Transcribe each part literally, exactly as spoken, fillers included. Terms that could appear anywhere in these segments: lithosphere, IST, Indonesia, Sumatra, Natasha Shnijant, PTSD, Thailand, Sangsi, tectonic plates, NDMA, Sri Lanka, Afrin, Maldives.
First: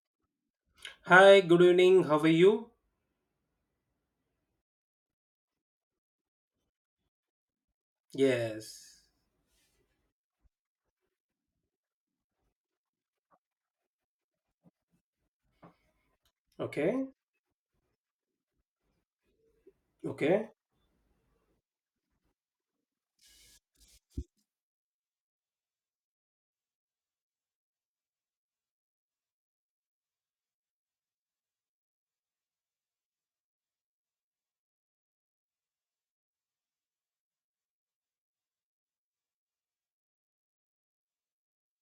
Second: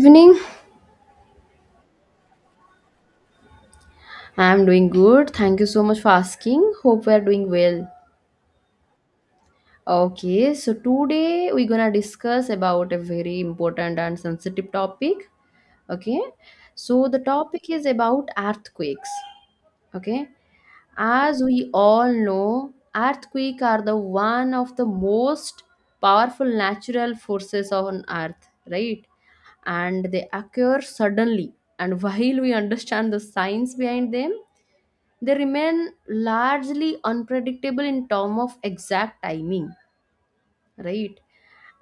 Evening. Hi, good evening. How are you? I'm doing good. Thank you so much for asking. Hope we are doing well. Yes. Okay, so today we're gonna discuss about a very important and sensitive topic. Okay, Okay. so the topic is about earthquakes. Okay, Okay. as we all know, earthquakes are the one of the most powerful natural forces on earth, right? And they occur suddenly. And while we understand the science behind them, they remain largely unpredictable in terms of exact timing, right?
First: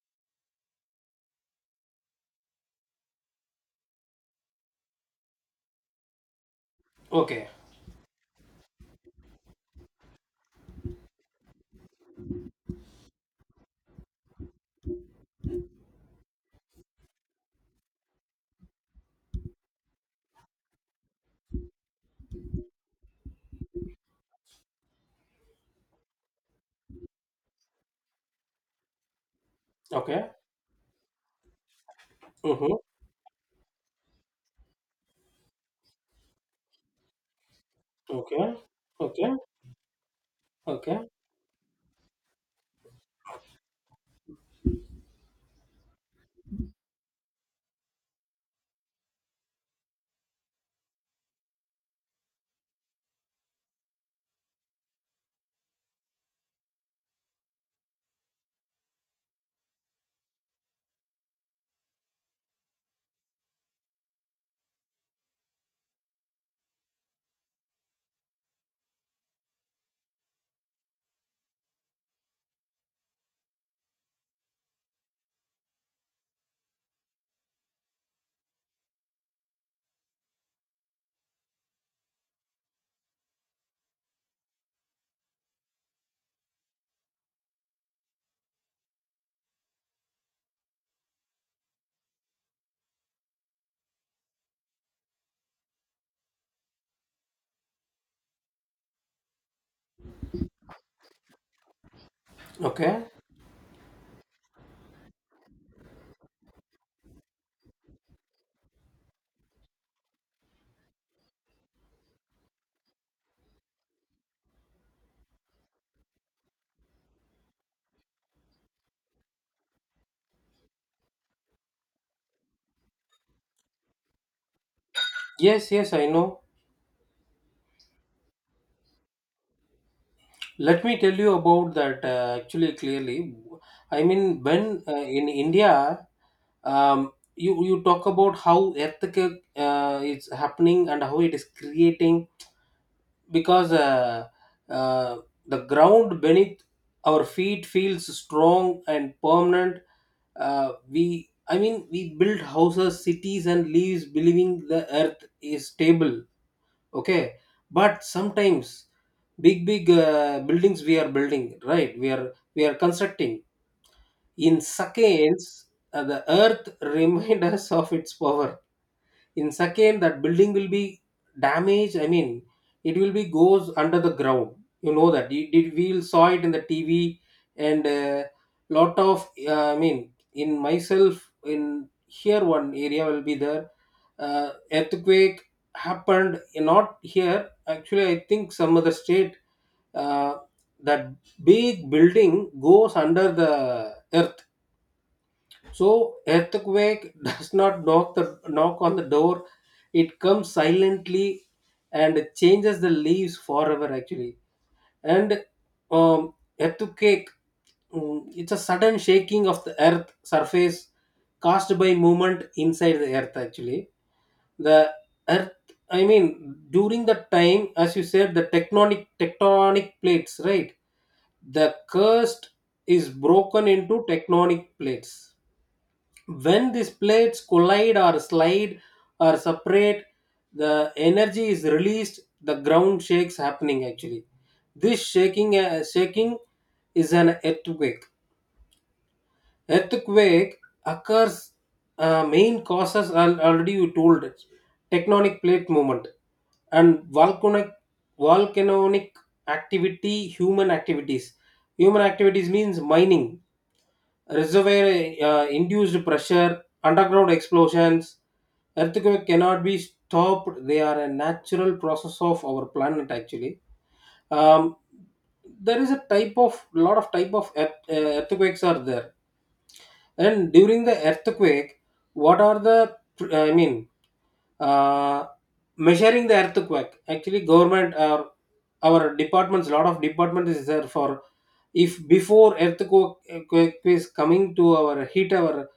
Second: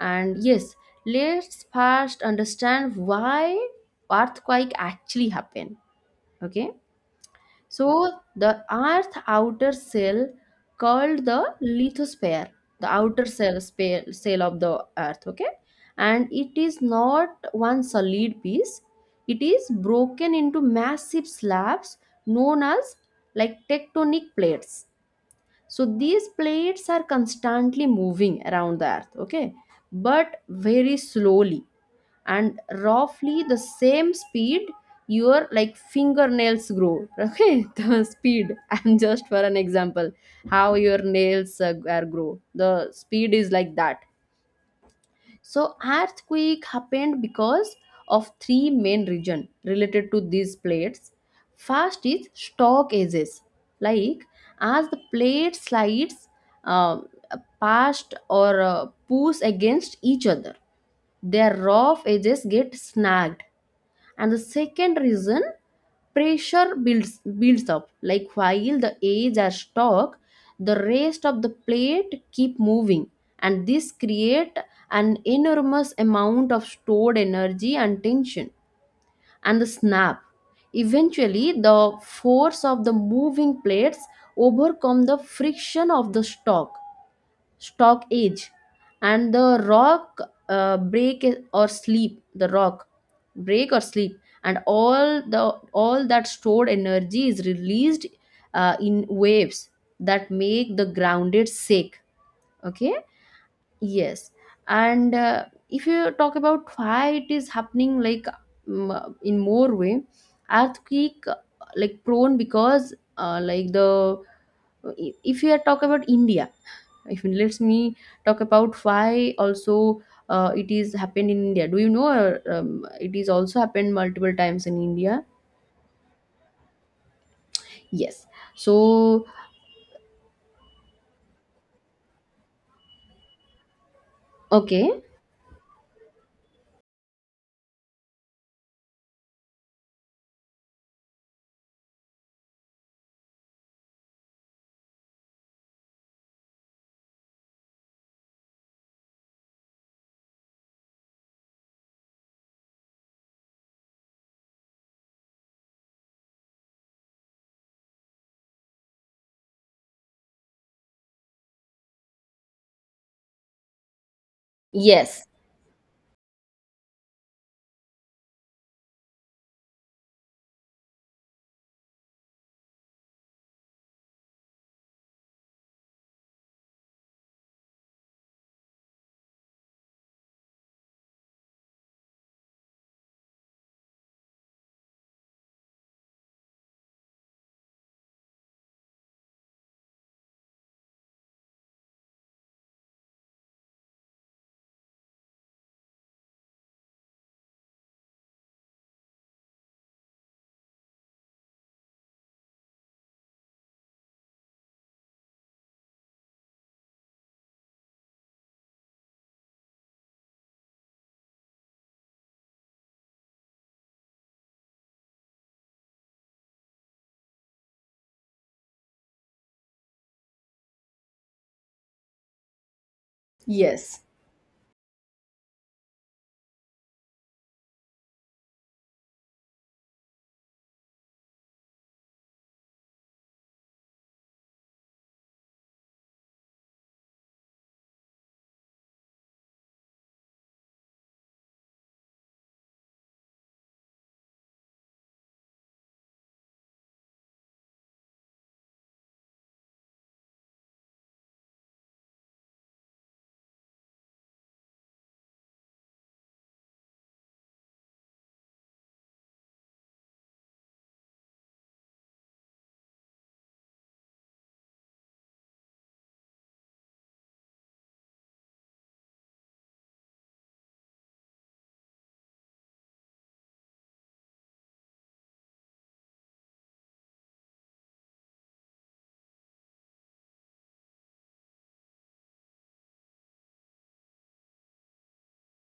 And yes, let's first understand why earthquake actually happen. Okay, Okay. so the earth outer shell called the lithosphere, the outer shell spa- shell of the earth. Okay, and it is not one solid piece, it is broken into massive slabs known as like tectonic plates. So these plates are constantly moving around the earth, okay, Okay. but very slowly, and Mm-hmm. roughly the same speed your like fingernails grow. Okay, the Okay. speed I'm just for Okay. an example how your Okay. nails uh, are grow, the speed is like that. So earthquake happened because of three main region related to these plates. First is stock edges, like as the plate slides uh, past or uh, push against each other, their rough edges get snagged. And the second reason, pressure builds, builds up like while the edges are stuck, the rest of the plate keep moving, and this create an enormous amount of stored energy and tension. And the snap, eventually the force of the moving plates overcome the friction of the stock, stock age and the rock uh, break or sleep, the rock break or sleep, and all the all that stored energy is released uh, in waves that make the grounded shake. Okay. Okay. Yes, and uh, if you talk about why it is happening, like mm, in more way, earthquake, uh, like prone because uh, like the, if you are talk about India, if it lets me talk about why also uh, it is happened in India. Do you know uh, um, it is also happened multiple times in India? Yes, yes, I know. Yes, so Let me tell you about that uh, actually clearly. I mean, when uh, okay. in India, um, you, you talk about how earthquake uh, is happening and how it is creating because uh, uh, the ground beneath our feet feels strong and permanent. Uh, we, I mean, we build houses, cities, and lives, believing the earth is stable. Okay. But sometimes big big uh, buildings we are building, right? We are we are constructing in Yes, seconds. Uh, the earth remind us of its power. In second, that building will be damaged, I mean, it will be goes under the ground. You know that, it, it we saw it in the T V. And uh, lot of uh, I mean, in myself in here one area will be there, uh, earthquake happened not here actually, I think some other state. uh, that big building goes under the earth. So earthquake does not knock the knock on the door. It comes silently and changes the leaves forever actually. And um, earthquake, mm, it's a sudden shaking of the earth surface caused by movement inside the earth actually. The earth, I mean, during that time, as you said, the tectonic tectonic plates, right? The crust is broken yes. into tectonic plates. When these plates collide or slide or separate, the energy is released, the ground shakes happening actually. This shaking, uh, shaking is an earthquake. Earthquake occurs, uh, main causes are already you told it. Tectonic plate movement and volcanic, volcanic activity, human activities. Human activities means mining, reservoir uh, induced pressure, underground explosions. Earthquake cannot be stopped. They are a natural process of our planet actually. Um, there is a type of lot of type of earth, uh, earthquakes are there, and during the earthquake, what are the uh, I mean uh, measuring the earthquake? Actually, government or our departments, lot of department is there for, if before earthquake earthquake is coming to our hit our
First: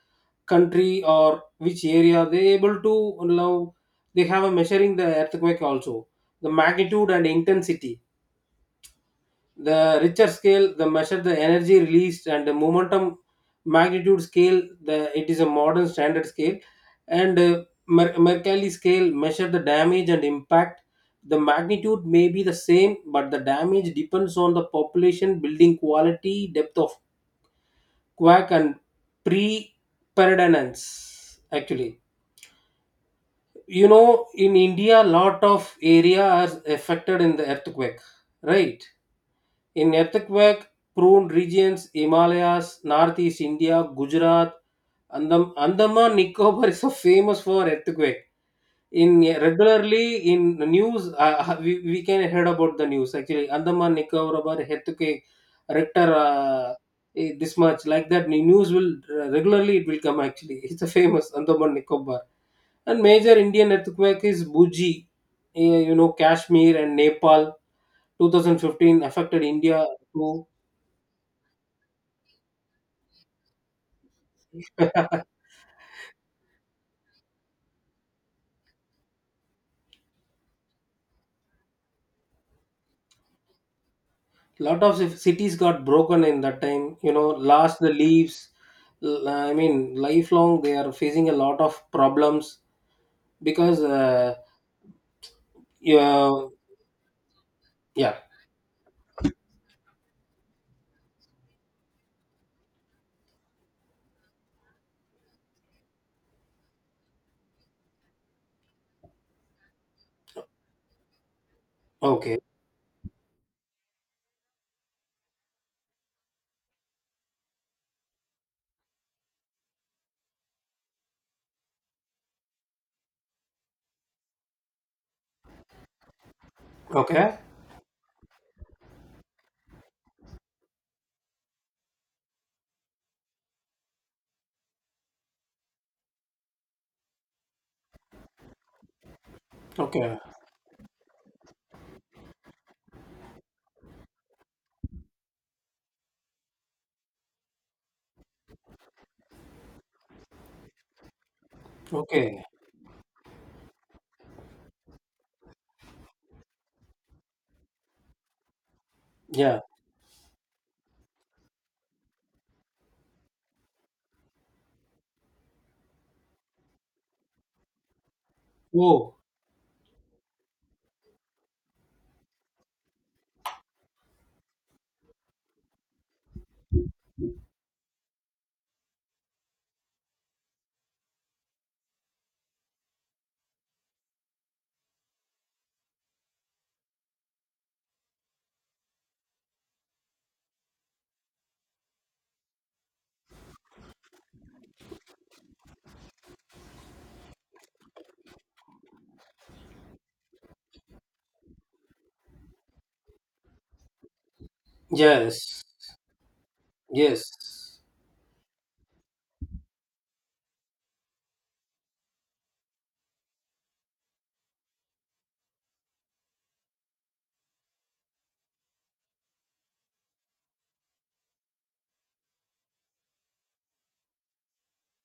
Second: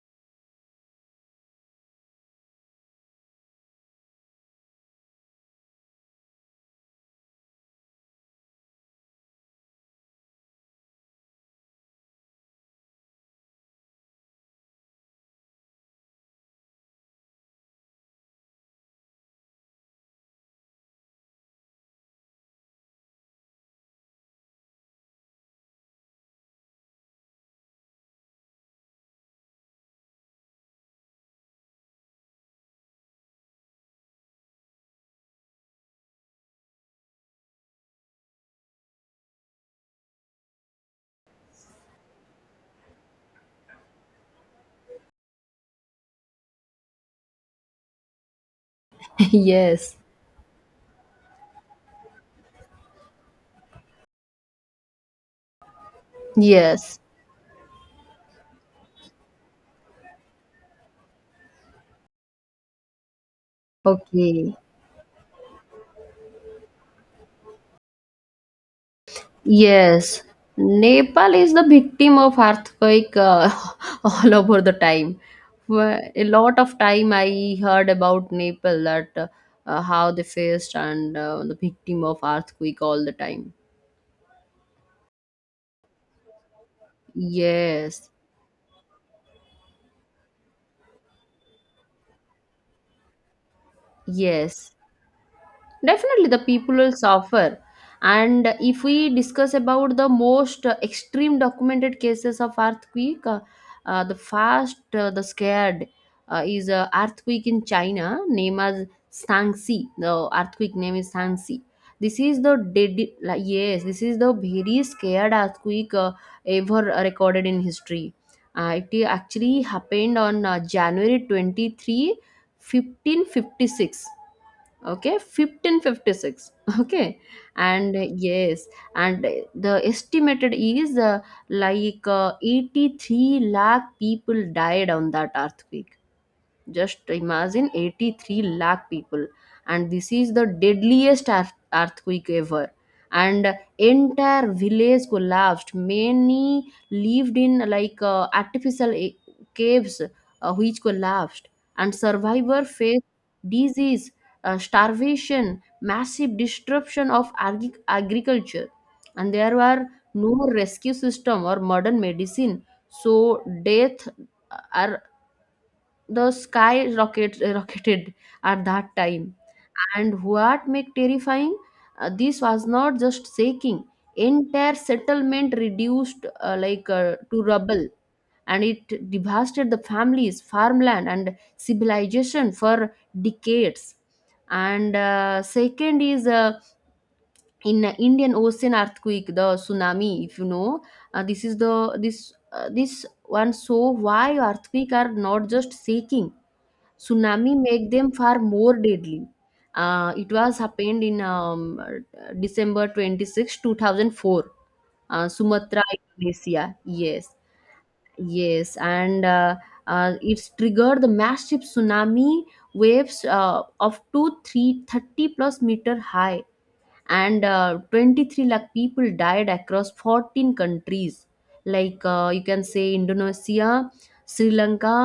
country or which area they able to now. They have a measuring the earthquake also, the magnitude and intensity, the Richter scale, the measure the energy released and the momentum magnitude scale. The It is a modern standard scale. And uh, Mer- Mercalli scale measure the damage and impact. The magnitude may be the same but the damage depends on the population, building quality, depth of quake, and pre predominance actually. You know, in India lot of area are affected in the earthquake, right? In earthquake prone regions, Himalayas, Northeast India, Gujarat, Andam, andaman Nicobar is so famous for earthquake. In Yes, regularly in the news, uh, uh, we, we can heard about the news actually, Andaman Nicobar earthquake rector, uh, yes. eh, this much, like that news will uh, regularly it will come actually. It's a famous Andaman Nicobar. And major Indian earthquake is Okay, Buji, eh, you know, Kashmir and Nepal. twenty fifteen affected India yes. too. Nepal is the victim of earthquake, uh, all over the time. Wh- a lot of time I heard about Nepal, that uh, how they faced and uh, the victim of earthquake all the time. Lot of ci- cities got broken in that time. You know, lost the Yes, leaves. L- I mean, lifelong they are facing a lot of problems because, uh, yes. Definitely, yeah, the people will suffer. yeah, And if we discuss about the most uh, extreme documented cases of earthquake, uh, uh, the first, uh, the scared uh, is a earthquake in China, named as Sangsi. The earthquake name is Sangsi. This okay, is the dedi- like, yes, this is the very scared earthquake uh, ever recorded in history. Uh, it actually happened on uh, January twenty-third, fifteen fifty-six. Okay, fifteen fifty-six, okay. okay, And uh, yes, and uh, the estimated is uh, like uh, eighty-three lakh people died on that earthquake. Just imagine eighty-three lakh people, and this okay, is the deadliest earth- earthquake ever. And entire village collapsed. Many lived in like uh, artificial a- caves, uh, which collapsed, and okay, survivor faced disease, uh, starvation, massive disruption of agri- agriculture, and there yeah. were no rescue system or modern medicine. So death are the sky rocket, eh, rocketed at that Oh, time. And what make terrifying, uh, this was not just shaking, entire settlement reduced uh, like uh, to rubble, and it devastated the families farmland and civilization for decades. And uh, second is uh, in Indian Ocean earthquake, the tsunami, if you know, uh, this is the this uh, this one. So why earthquake are not just shaking? Tsunami make them far more deadly. Uh, it was happened in um, December twenty-sixth, two thousand four, uh, yes, Sumatra, Indonesia. Yes. yes, Yes, and uh, uh, it's triggered the massive tsunami waves uh, of two three, thirty plus meter high, and uh, twenty-three lakh people died across fourteen countries, like uh, you can say Indonesia, Sri Lanka,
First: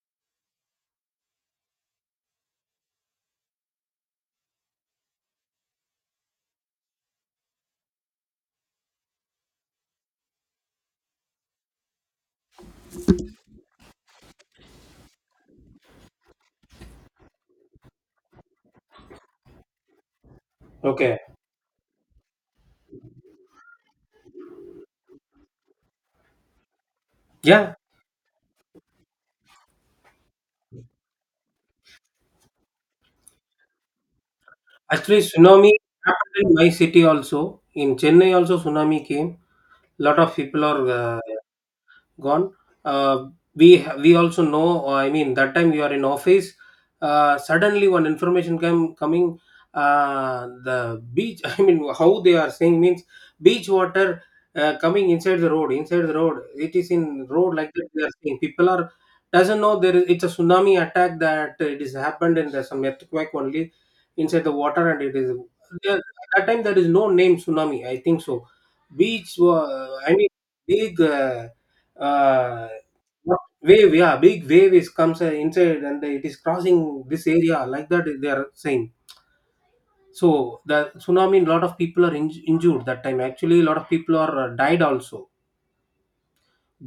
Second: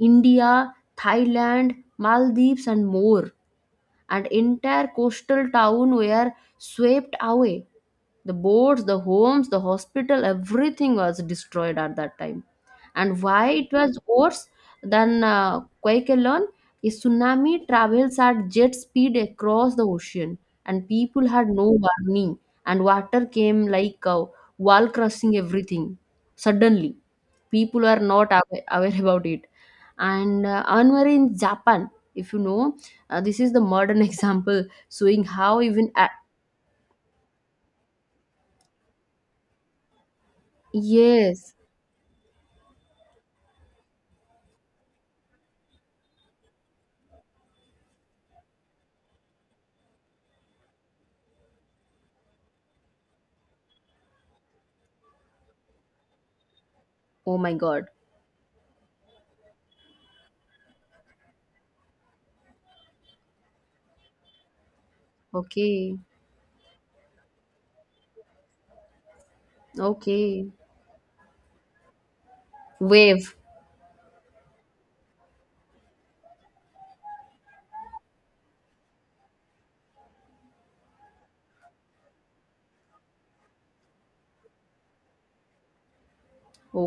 India, Thailand, Maldives and more. And entire coastal town were swept away. The boats, the homes, the hospital, everything was destroyed at that time. And why it was worse than uh, quake alone is tsunami travels at jet speed across the ocean, and okay, people had no warning, and water came like a wall crushing everything. Suddenly, yeah. people were not awa- aware about it. And uh, anwar in Japan, if you know, uh, this is the modern example, Actually, showing how tsunami even a- happened in my city also. In Chennai also tsunami came. Lot of people are uh, yes. gone. uh, we we also know, uh, I mean, that time you are in office. Uh, suddenly, one information came coming. Uh, the beach, I mean, how they are saying means, beach water uh, coming inside the road, inside the road it is in Oh my road, like god. that they are saying, people are doesn't know there is it's a tsunami attack that it is happened, and there's some earthquake only inside the water and it is there. Okay. At that time, there is no name tsunami, I think so. Beach, uh, I mean, Okay. big uh, uh, Wave. wave, yeah, big wave is comes uh, inside and it is crossing this area, like that they are saying. So the tsunami, lot of people are inj- injured that time, actually a lot of people are uh, died also.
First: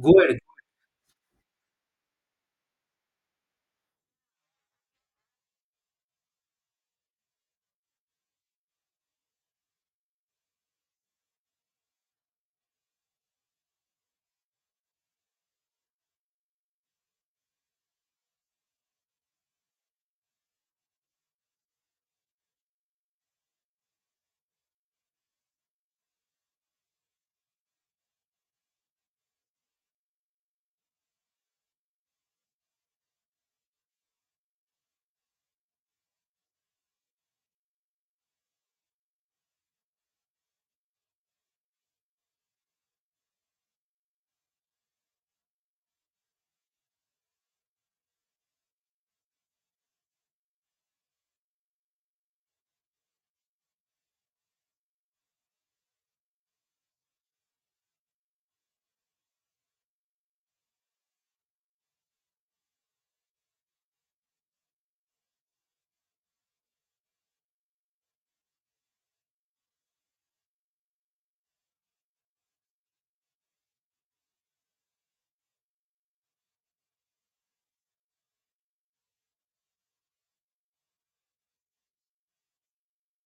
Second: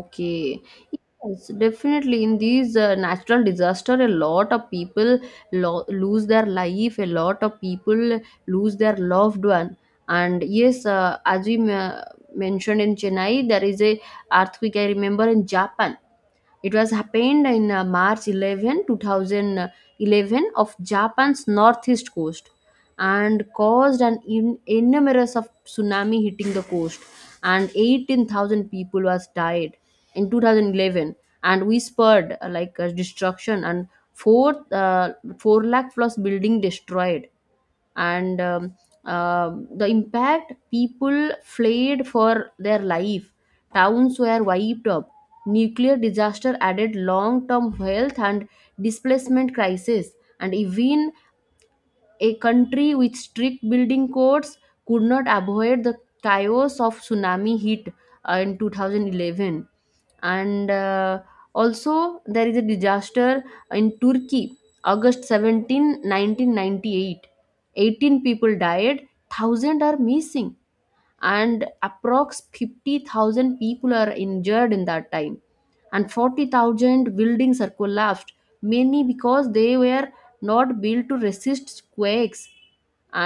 Go ahead. yes, definitely in these uh, natural disaster a lot of people lo- lose their life, a lot of people lose their loved one. And yes, uh, as we ma- mentioned in Chennai, there is a earthquake. I remember in Japan, it was happened in uh, March eleventh, two thousand eleven, two thousand eleven of Japan's northeast coast, and caused an in- enormous of tsunami hitting the coast, and eighteen thousand people was died in two thousand eleven. And we spurred uh, like uh, destruction, and four uh, four lakh plus building destroyed. And um, um, the impact, people fled for their life, towns were wiped up, nuclear disaster added long term health and displacement crisis, and even a country with strict building codes could not avoid the chaos of tsunami hit uh, in two thousand eleven. And uh, also there is a disaster in Turkey, August seventeenth, nineteen ninety-eight, eighteen people died, thousands are missing, and approx fifty thousand people are injured in that time, and forty thousand buildings are collapsed, many because they were not built to resist quakes.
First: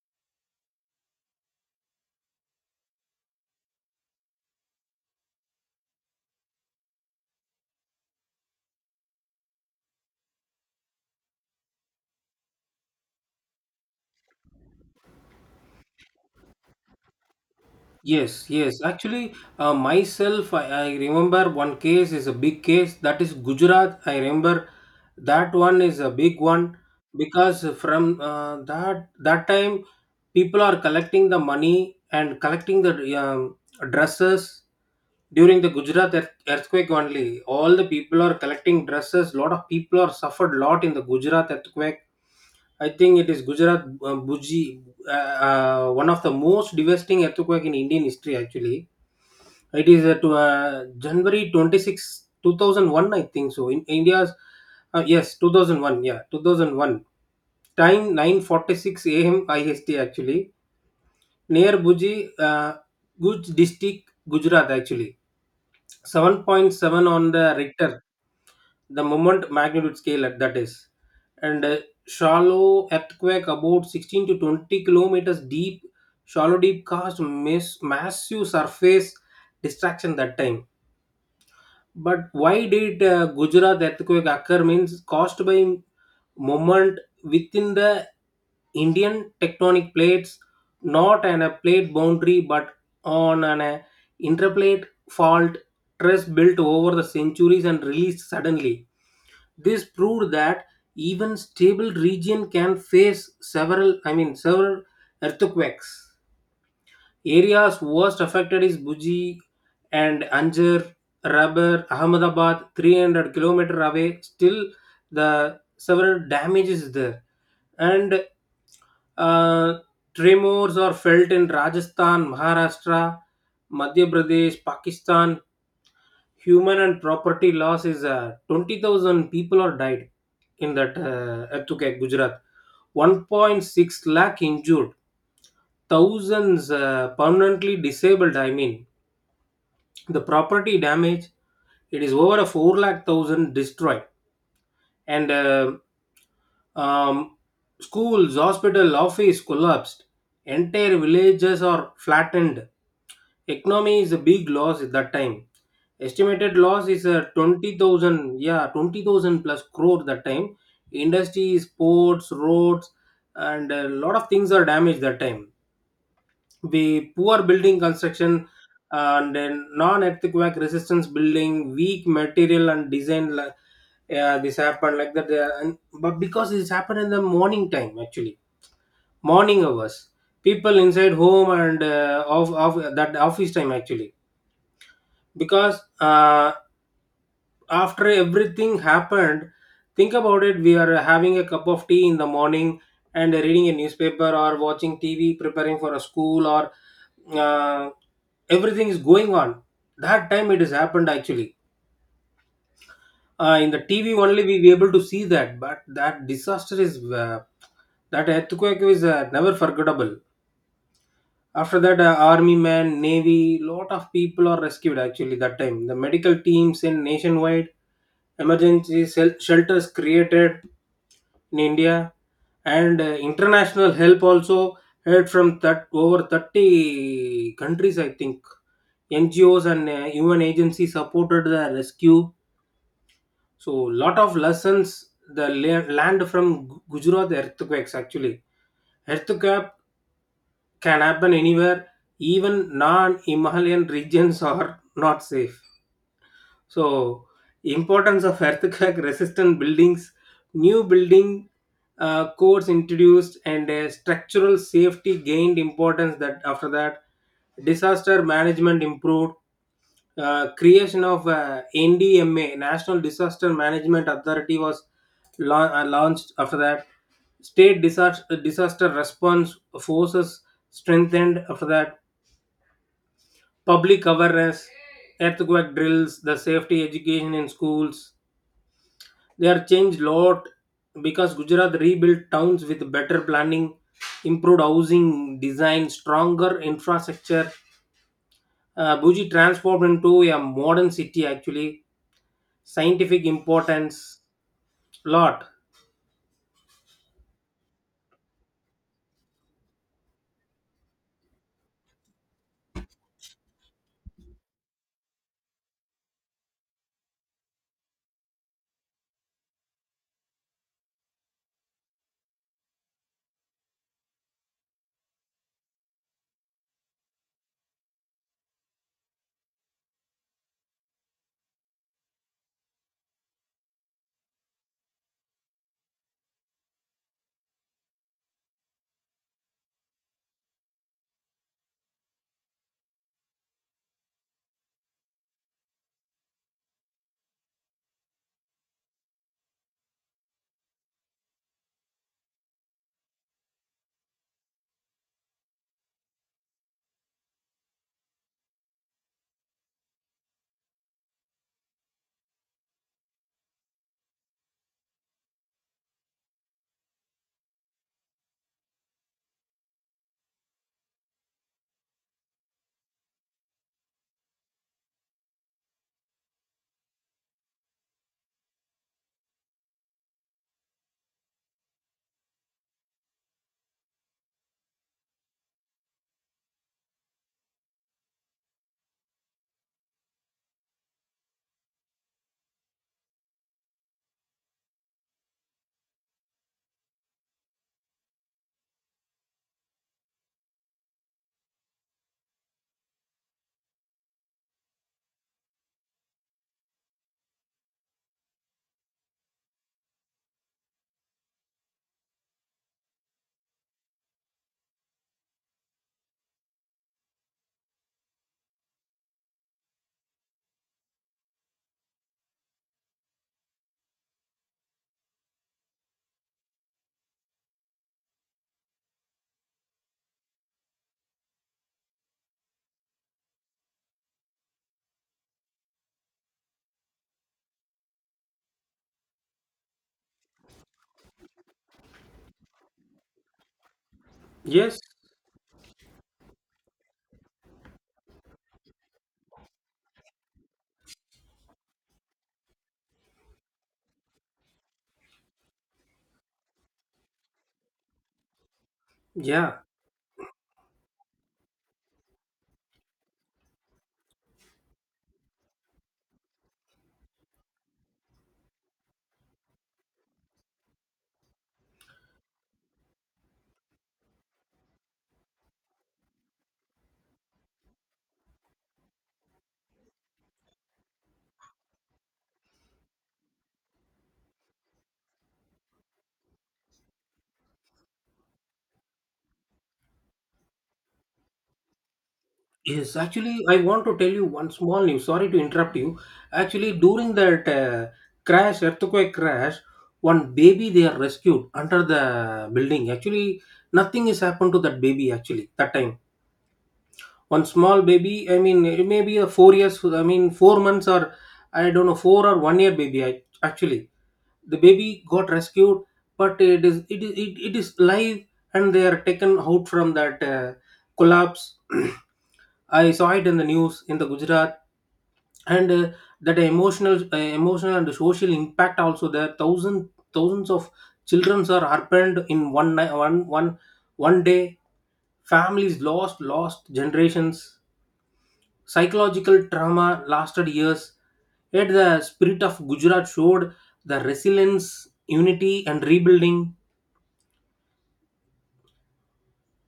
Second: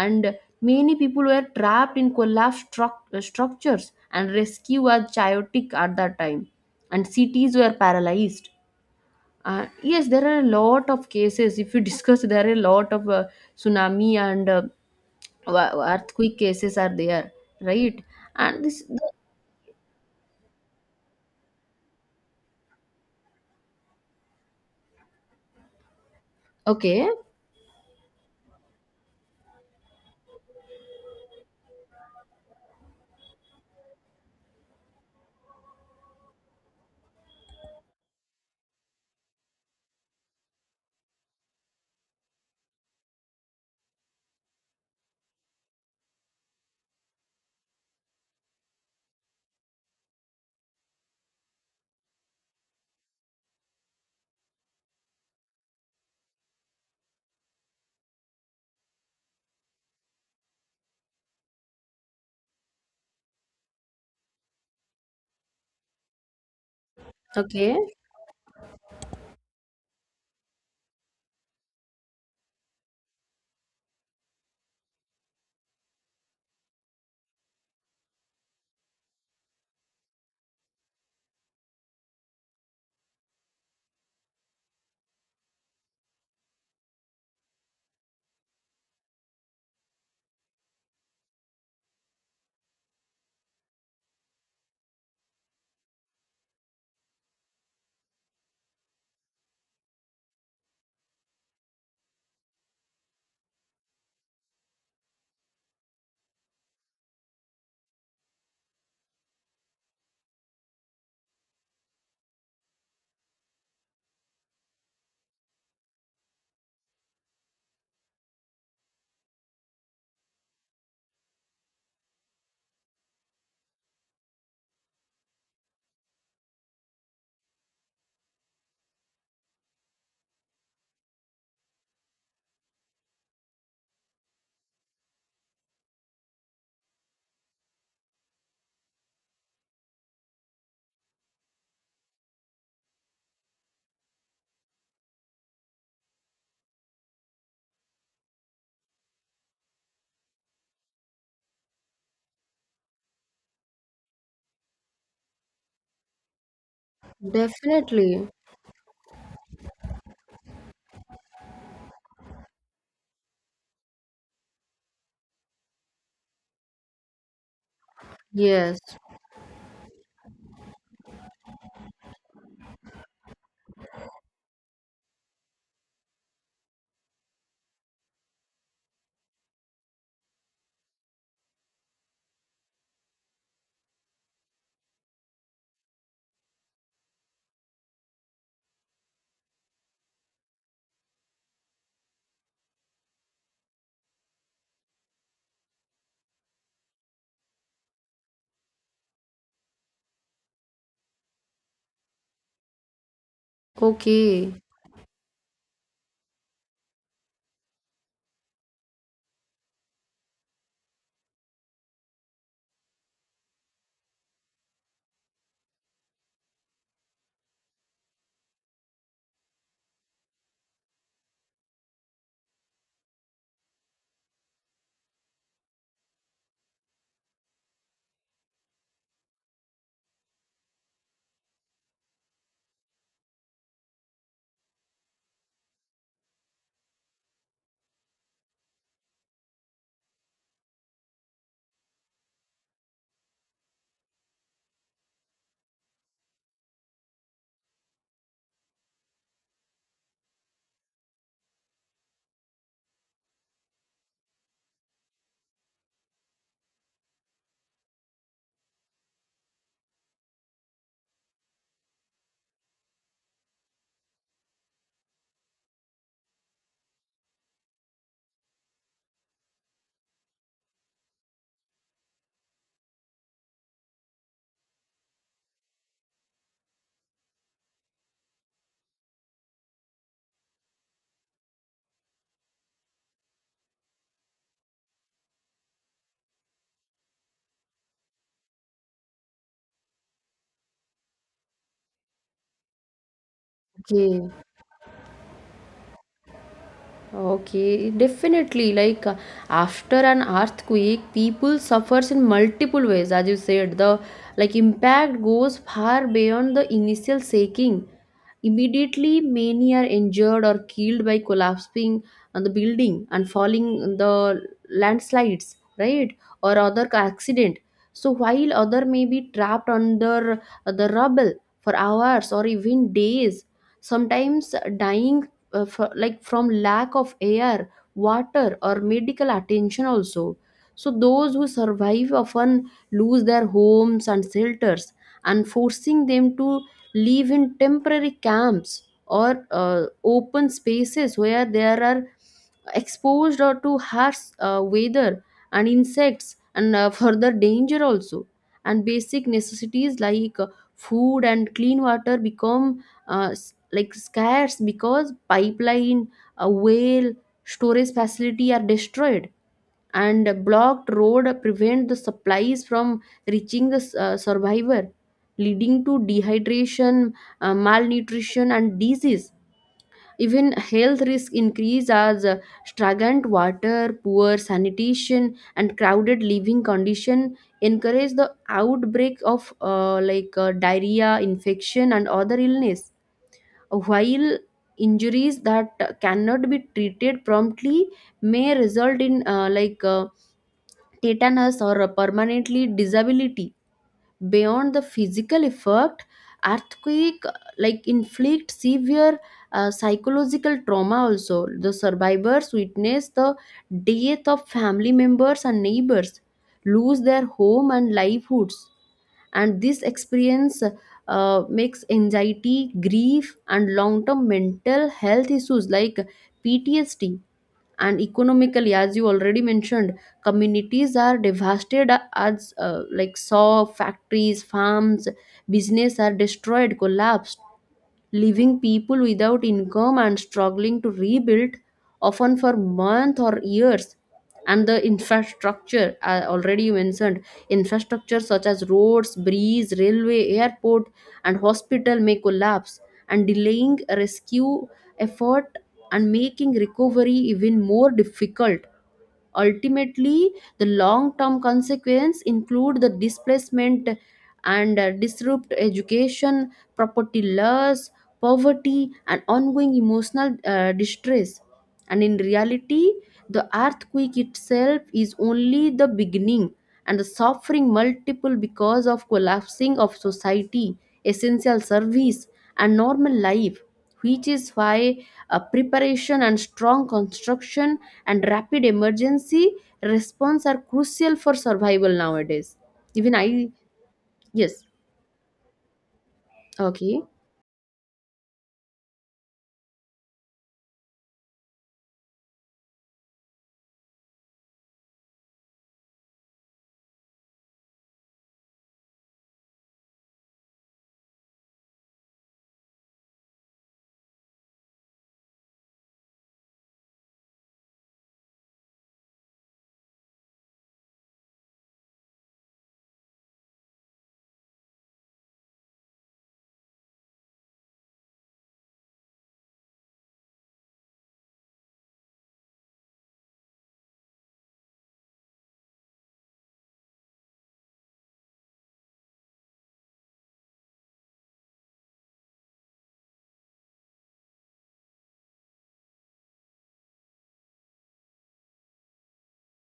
And many people were trapped in collapsed struc- uh, structures, and rescue was chaotic at that time, and cities were paralyzed. Uh, yes, there are a lot of cases. If you discuss, there are a lot of uh, tsunami and uh, wa- earthquake cases are there, right? Yes, And yes. this, the, Actually, uh, myself, I, I remember one case is a big case. That is Gujarat. I remember that one is a big one, okay, because from uh, that that time, people are collecting the money and collecting the um, dresses during the Gujarat earth- earthquake only. All the people are collecting dresses. Lot of people are suffered lot in the Gujarat earthquake. I think it is Gujarat uh, Bhuji, uh, uh, one of the most devastating earthquake in Indian history. Actually, it is at uh, January twenty-sixth, two thousand one, I think so. In India's, uh, yes, twenty oh one, yeah, two thousand one. Time nine forty-six a m. I S T actually, near Bhuji, uh, Guj district, Gujarat actually. seven point seven on the okay. Richter, the moment magnitude scale at that is, and a shallow earthquake about sixteen to twenty kilometers deep, shallow deep, caused mass, massive surface destruction that time. But why did uh, Gujarat earthquake occur means caused by moment within the Indian tectonic plates, not on a plate boundary but on an uh, interplate fault. Stress built over the centuries and released suddenly. This proved that even stable region can face several, I mean, several earthquakes. Areas worst affected is Buji and Anjar, Rabar, Ahmedabad, three hundred kilometer away. Still, the several damage is there, and uh, tremors are felt in Rajasthan, Maharashtra, Madhya Pradesh, Pakistan. Human and property loss is uh, twenty thousand people are died in that uh, earthquake, Gujarat. one point six lakh injured, thousands uh, permanently disabled. I mean, the property damage, it is over a four lakh thousand destroyed, and uh, um, schools, hospital, office collapsed. Entire villages are flattened. Economy is a big loss at that time. Estimated loss is a Definitely. twenty thousand, yeah, twenty thousand plus crore that time. Industries, ports, roads, and a lot of things are damaged that time. The poor building construction, Yes. uh, and then non-earthquake resistance building, weak material and design, li- yeah, this happened like that. uh, And, but because this happened in the morning time, actually, morning hours, people inside home and uh, off, off that office time actually. Because uh, after everything happened, think about it, we are having a cup of tea in the morning and reading a newspaper or watching T V, preparing for a school or uh, everything is going on, that time it has happened actually. Uh, in the T V only Okay. we were able to see that, but that disaster is uh, that earthquake is uh, never forgettable. After that, uh, army man, navy, lot of people are rescued actually that time, the medical teams in nationwide emergency sel- shelters created in India. And uh, international help also heard from that, over thirty countries I think, N G Os and uh, U N agencies supported the rescue. So, lot of lessons, the la- land from Gu- gujarat earthquakes actually. Earthquake can happen anywhere, even non-Himalayan regions are not safe. So importance of earthquake resistant buildings, new building uh, codes introduced and a structural safety gained importance, that after that disaster management improved. Uh, creation of uh, N D M A, National Disaster Management Authority, was la- uh, launched after that. State disaster, disaster response forces strengthened after that. Public awareness, earthquake drills, the safety education in schools. They are changed lot because Gujarat rebuilt towns with better planning, improved housing design, stronger infrastructure. Uh, Bhuji transformed into a modern city actually, scientific importance Okay. lot. Okay, definitely. Like, uh, after an earthquake, people suffers in multiple ways. As you said, the like impact goes far beyond the initial shaking. Immediately, many are injured or killed by collapsing on the building and falling on the landslides, right, or other ca- accident. So while other may be trapped under uh, the rubble for hours or even days, sometimes dying uh, for, like from lack of air water or medical attention also. So those who survive often lose their homes and shelters, and forcing them to live in temporary camps or uh, open spaces where there are exposed or to harsh uh, weather and insects and uh, further danger also. And basic necessities like uh, food and clean water become uh, s- like scarce because pipeline, a whale storage facility are destroyed, and a blocked road prevent the supplies from reaching the s- uh, survivor, leading to dehydration, uh, malnutrition and disease. Even health risk increase as uh, stagnant water, poor sanitation and crowded living condition encourage the outbreak of uh, like uh, diarrhea infection and other illness, while injuries that cannot be treated promptly may result in uh, like uh, tetanus or a permanently disability. Beyond the physical effect, earthquake uh, like inflict severe uh, psychological trauma also. The survivors witness the death of family members and neighbors, lose their home and livelihoods, and this experience uh, makes anxiety, grief and long-term mental health issues like PTSD. And economically, as you already mentioned, communities are devastated, as uh, like saw factories, farms, business are destroyed, collapsed, leaving people without income and struggling to rebuild, often for months or years. And Yes. the infrastructure, I already mentioned, infrastructure such as roads, bridges, railway, airport, and hospital may collapse, and delaying rescue effort and making recovery even more difficult. Yeah. Ultimately, the long term consequences include the displacement and uh, disrupt education, property loss, poverty, and ongoing emotional uh, distress. And in reality, the earthquake itself is only the beginning, and the suffering multiple because of collapsing of society, essential service, and normal life, which is why uh, preparation and strong construction and rapid emergency response are crucial for survival nowadays. Yes, Even actually I, I want to tell you one yes. small news, sorry to interrupt you. Actually, Okay. during that uh, crash, earthquake crash, one baby they are rescued under the building actually. Nothing has happened to that baby actually that time. One small baby, I mean, it may be a four years, I mean four months, or I don't know, four or one year baby, I, actually the baby got rescued, but it is it is it, it is live and they are taken out from that uh, collapse. I saw it in the news in the Gujarat. And uh, that emotional uh, emotional and social impact also there. Thousand thousands thousands of children are harpened in one ni- one one one day. Families lost lost generations, psychological trauma lasted years. Yet the spirit of Gujarat showed the resilience, unity, and rebuilding.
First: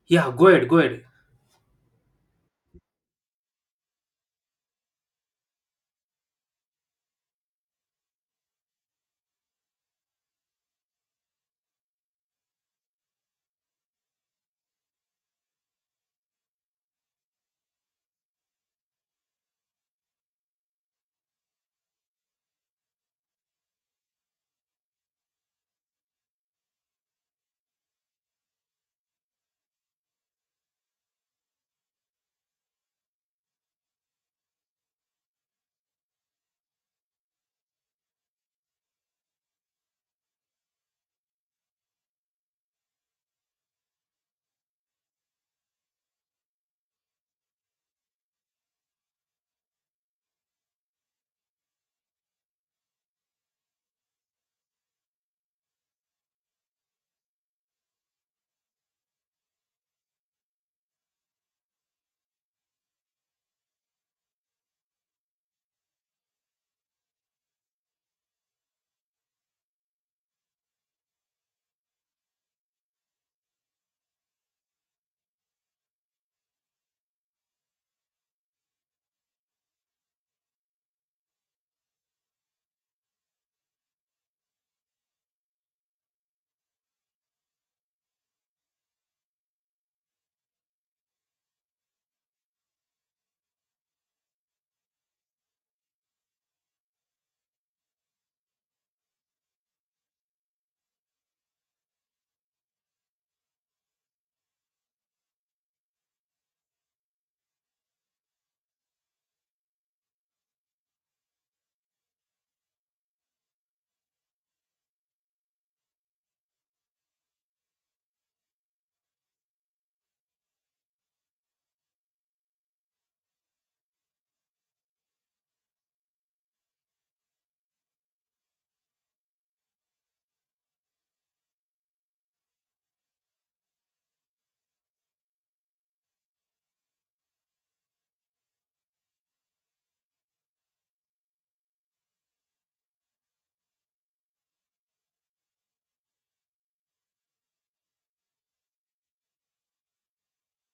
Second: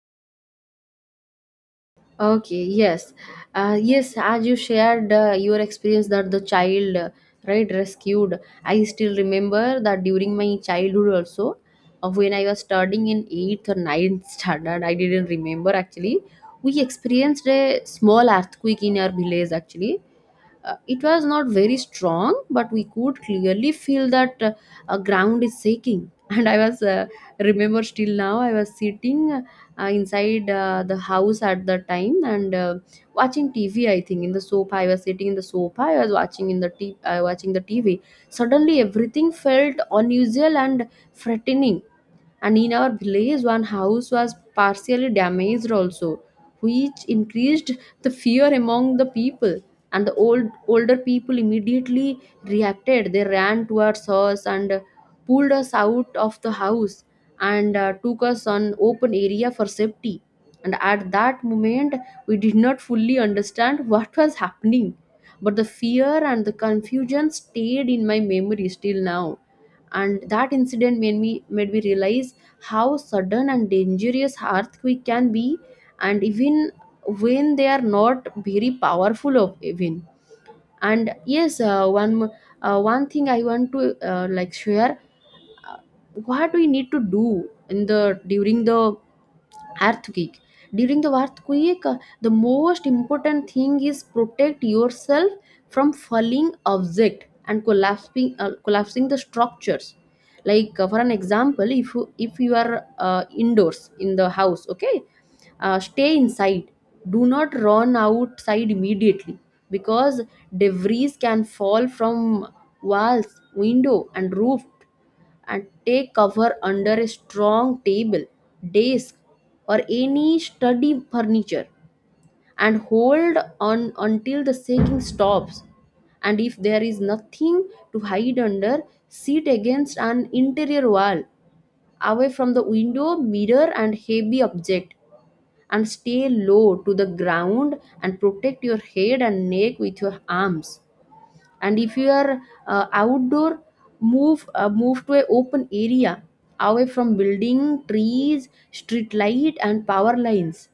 Yeah, go ahead, go ahead. Okay. Yes, uh, yes, as you shared uh, your experience that the child uh, right, rescued, I still remember that during my childhood also, uh, when I was studying in eighth or ninth standard, I didn't remember actually, we experienced a small earthquake in our village actually. Uh, it was not very strong, but we could clearly feel that uh, uh, ground is shaking. And I was uh, remember still now. I was sitting uh, inside uh, the house at the time and uh, watching T V. I think in the sofa. I was sitting in the sofa. I was watching in the t- uh, watching the T V. Suddenly, everything felt unusual and threatening, and in our village one house was partially damaged also, which increased the fear among the people, and the old older people immediately reacted. They ran towards us and pulled us out of the house and uh, took us on open area for safety. And at that moment we did not fully understand what was happening, but the fear and the confusion stayed in my memory still now. And that incident made me made me realize how sudden and dangerous earthquake can be, and even when they are not very powerful of even. And yes, uh, one mo- uh, one thing I want to uh, like share uh, what we need to do in the during the earthquake. During the earthquake, uh, the most important thing is protect yourself from falling object and collapsing uh, collapsing the structures. Like, uh, for an example, if you if you are uh, indoors in the house, okay, uh, stay inside, do not run outside immediately, because debris can fall from walls, window and roof. And take cover under a strong table, desk, or any study furniture, and hold on until the shaking stops. And if there is nothing to hide under, sit against an interior wall, away from the window, mirror, and heavy object, and stay low to the ground and protect your head and neck with your arms. And if you are uh, outdoor, move uh, move to a open area, away from building, trees, street light and power lines.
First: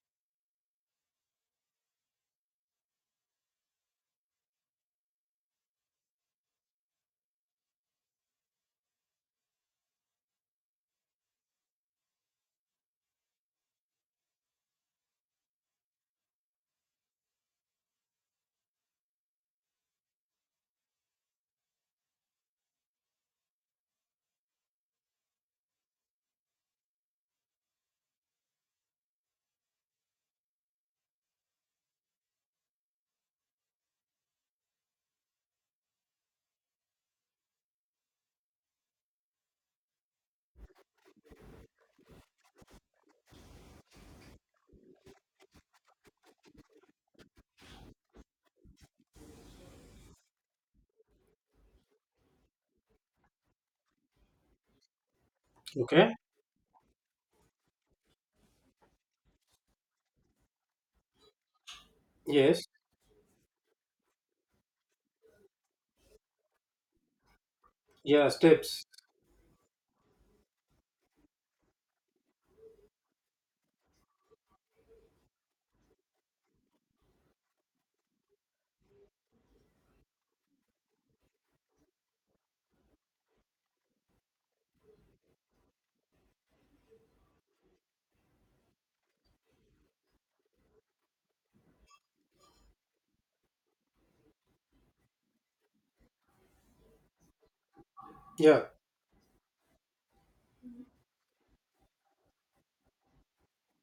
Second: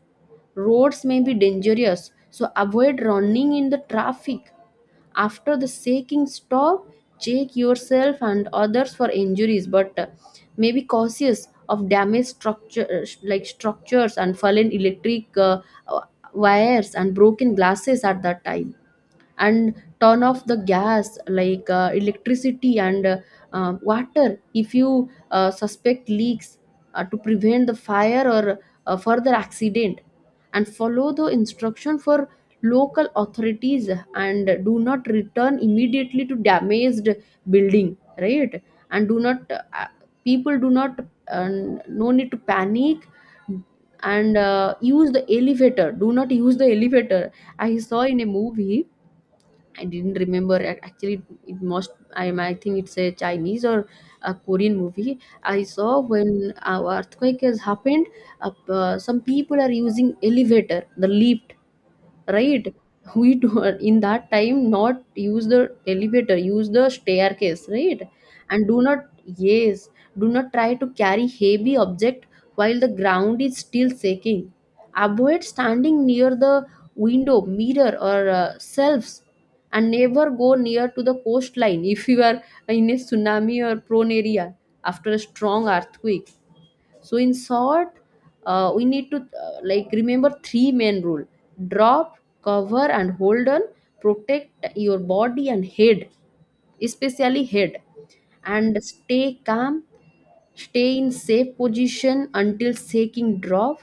Roads may be dangerous, so avoid running in the traffic. After the shaking stop, check yourself and others for injuries, but uh, may be cautious of damaged structures like structures and fallen electric uh, uh, wires and broken glasses at that time. And turn off the gas, like uh, electricity and uh, uh, water, if you uh, suspect leaks, uh, to prevent the fire or uh, further accident. And follow the instruction for local authorities, and do not return immediately to damaged building, right? And do not uh, people do not uh, no need to panic. And uh, use the elevator do not use the elevator. I saw in a movie, I didn't remember ac- actually, it must, I am- I think it's a Chinese or a Korean movie I saw, Okay. when our earthquake has happened. Uh, uh, some people are using elevator, the lift, right? Yes, We do in that time not use the elevator, use the staircase, right? yeah, And do steps. not, yes, do not try to carry heavy object while the ground is still shaking. Avoid standing near the window, mirror or uh, shelves, and never go near to the coastline if you are in a tsunami or prone area after a strong earthquake. So in short, uh, we need to uh, like remember three main rule: drop, cover, and hold on. Protect your body and head, especially head, Yeah, and stay calm. Stay in safe position until shaking drop.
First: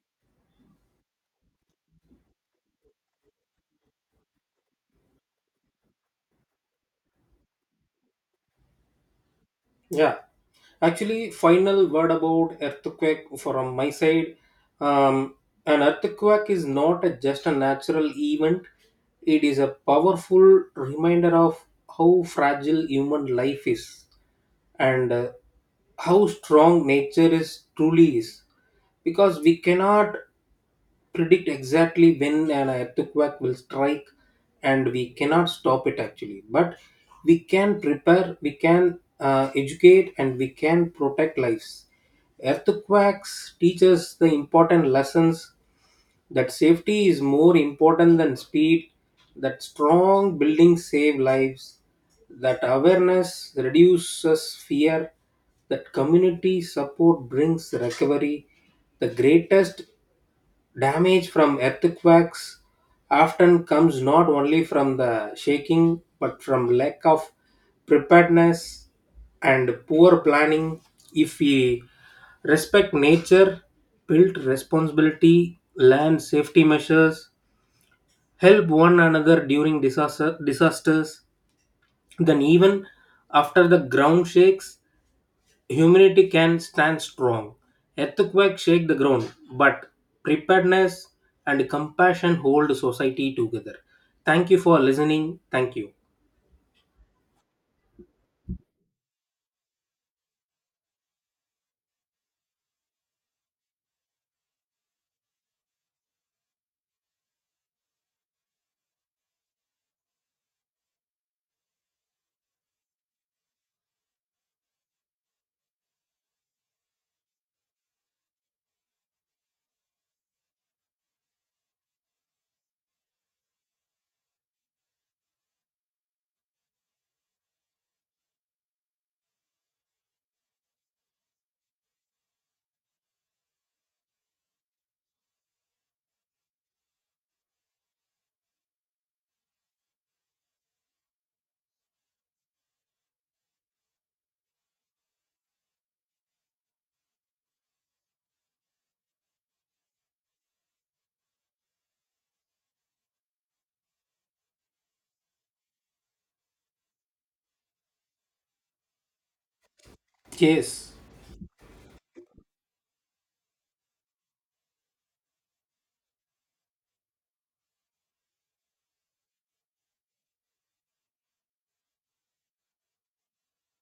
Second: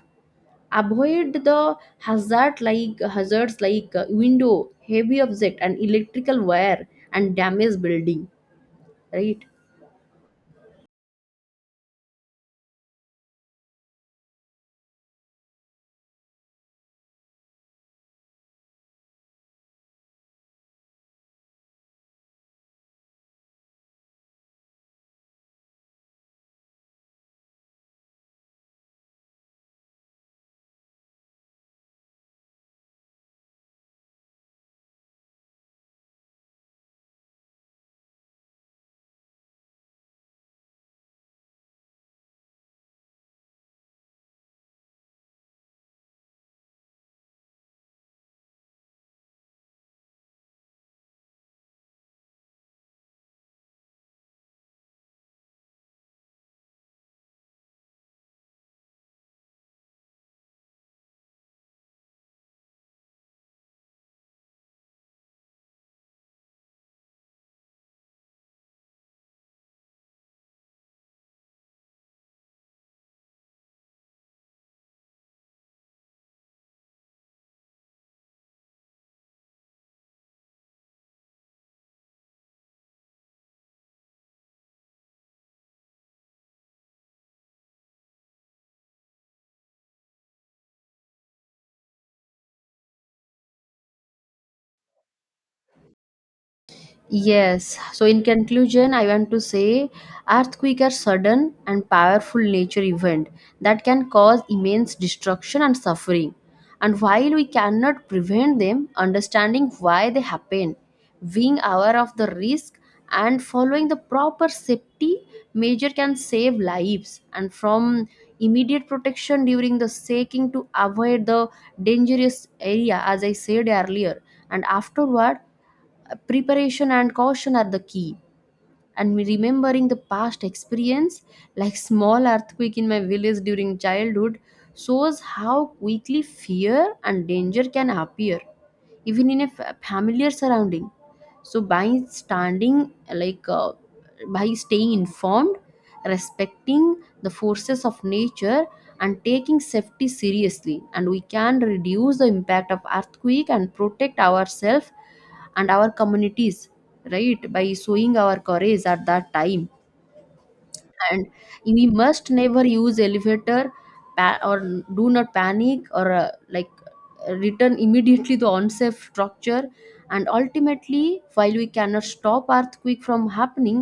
Avoid the hazard like hazards, like uh, window, heavy object, and electrical wire and damaged building. Right. yeah. Actually, final word about earthquake from my side. Um, an earthquake is not a, just a natural event, it is a powerful reminder of how fragile human life is and uh, how strong nature is truly is. Because we cannot predict exactly when an earthquake will strike, and we cannot stop it actually. But we can prepare, we can uh, educate, and we can protect lives. Earthquakes teach us the important lessons: that safety is more important than speed, that strong buildings save lives, that awareness reduces fear, that community support brings recovery. The greatest damage from earthquakes often comes not only from the shaking but from lack of preparedness and poor planning. If we respect nature, build responsibility, learn safety measures, help one another during disaster, disasters, then even after the ground shakes, humanity can stand strong. Earthquakes shake the ground, but preparedness and compassion hold society together. Thank you for listening. Thank you. Yes. So, in conclusion, I want to say earthquake are sudden and powerful nature event that can cause immense destruction and suffering. And while we cannot prevent them, understanding why they happen, being aware of the risk, and following the proper safety measure can save lives. And from immediate protection during the shaking to avoid the dangerous area, as I said earlier, and afterward, preparation and caution are the key. And me remembering the past experience, like small earthquake in my village during childhood, shows how quickly fear and danger can appear, even in a fa- familiar surrounding. So by standing, like uh, by staying informed, respecting the forces of nature, and taking safety seriously, and we can reduce the impact of earthquake and protect ourselves and our communities, right, by showing our courage at that time. Yes, And we must never use elevator, pa- or do not panic or uh, like return immediately to unsafe structure. And ultimately, while we cannot stop earthquake from happening,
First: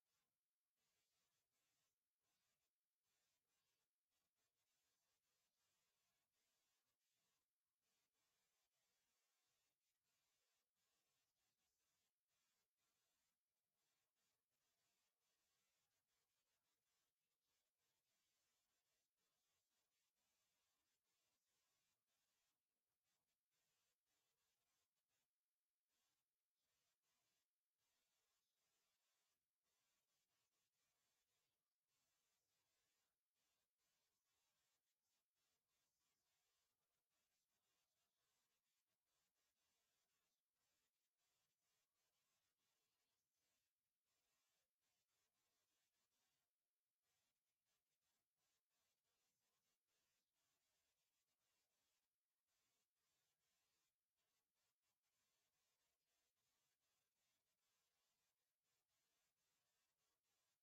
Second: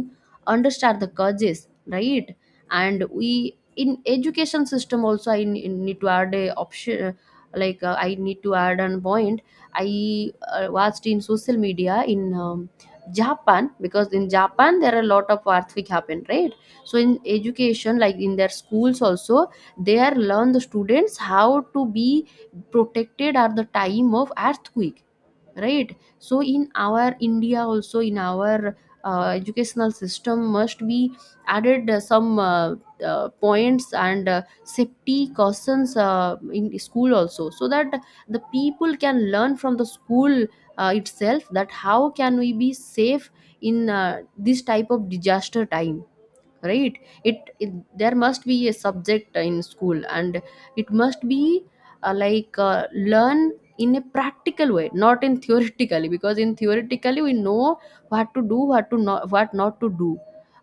understand the causes, right? And we in education system also, i n- need to add a option, like, uh, I need to add an point. I uh, watched in social media in um, Japan, because in Japan there are a lot of earthquake happen, right? So in education, like in their schools also, they are learn the students how to be protected at the time of earthquake, right? So in our India also, in our uh, educational system must be added uh, some uh, uh, points and uh, safety cautions uh, in school also, so that the people can learn from the school uh, itself, that how can we be safe in uh, this type of disaster time, right? It, it there must be a subject in school, and it must be uh, like uh, learn in a practical way, not in theoretically, because in theoretically we know what to do, what to not, what not to do,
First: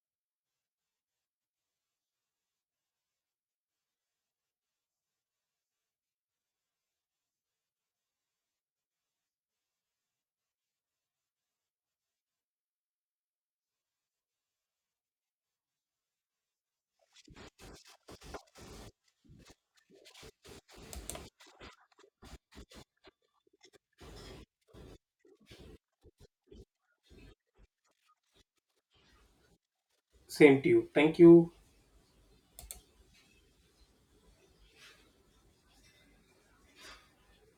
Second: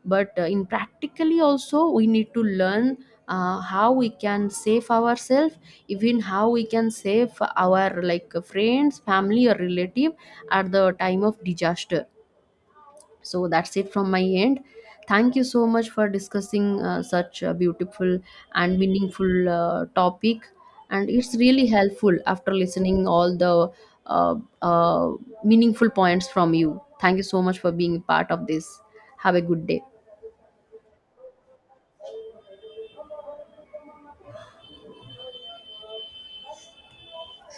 but uh, in practically also we need to learn uh, how we can save ourselves, even how we can save our like friends, family or relative at the time of disaster. So that's it from my end. Thank you so much for discussing uh, such a beautiful and meaningful uh, topic. And it's really helpful after listening all the uh, uh, meaningful points from you. Thank you so much for being part of this. Have a good day. same to you. Thank you.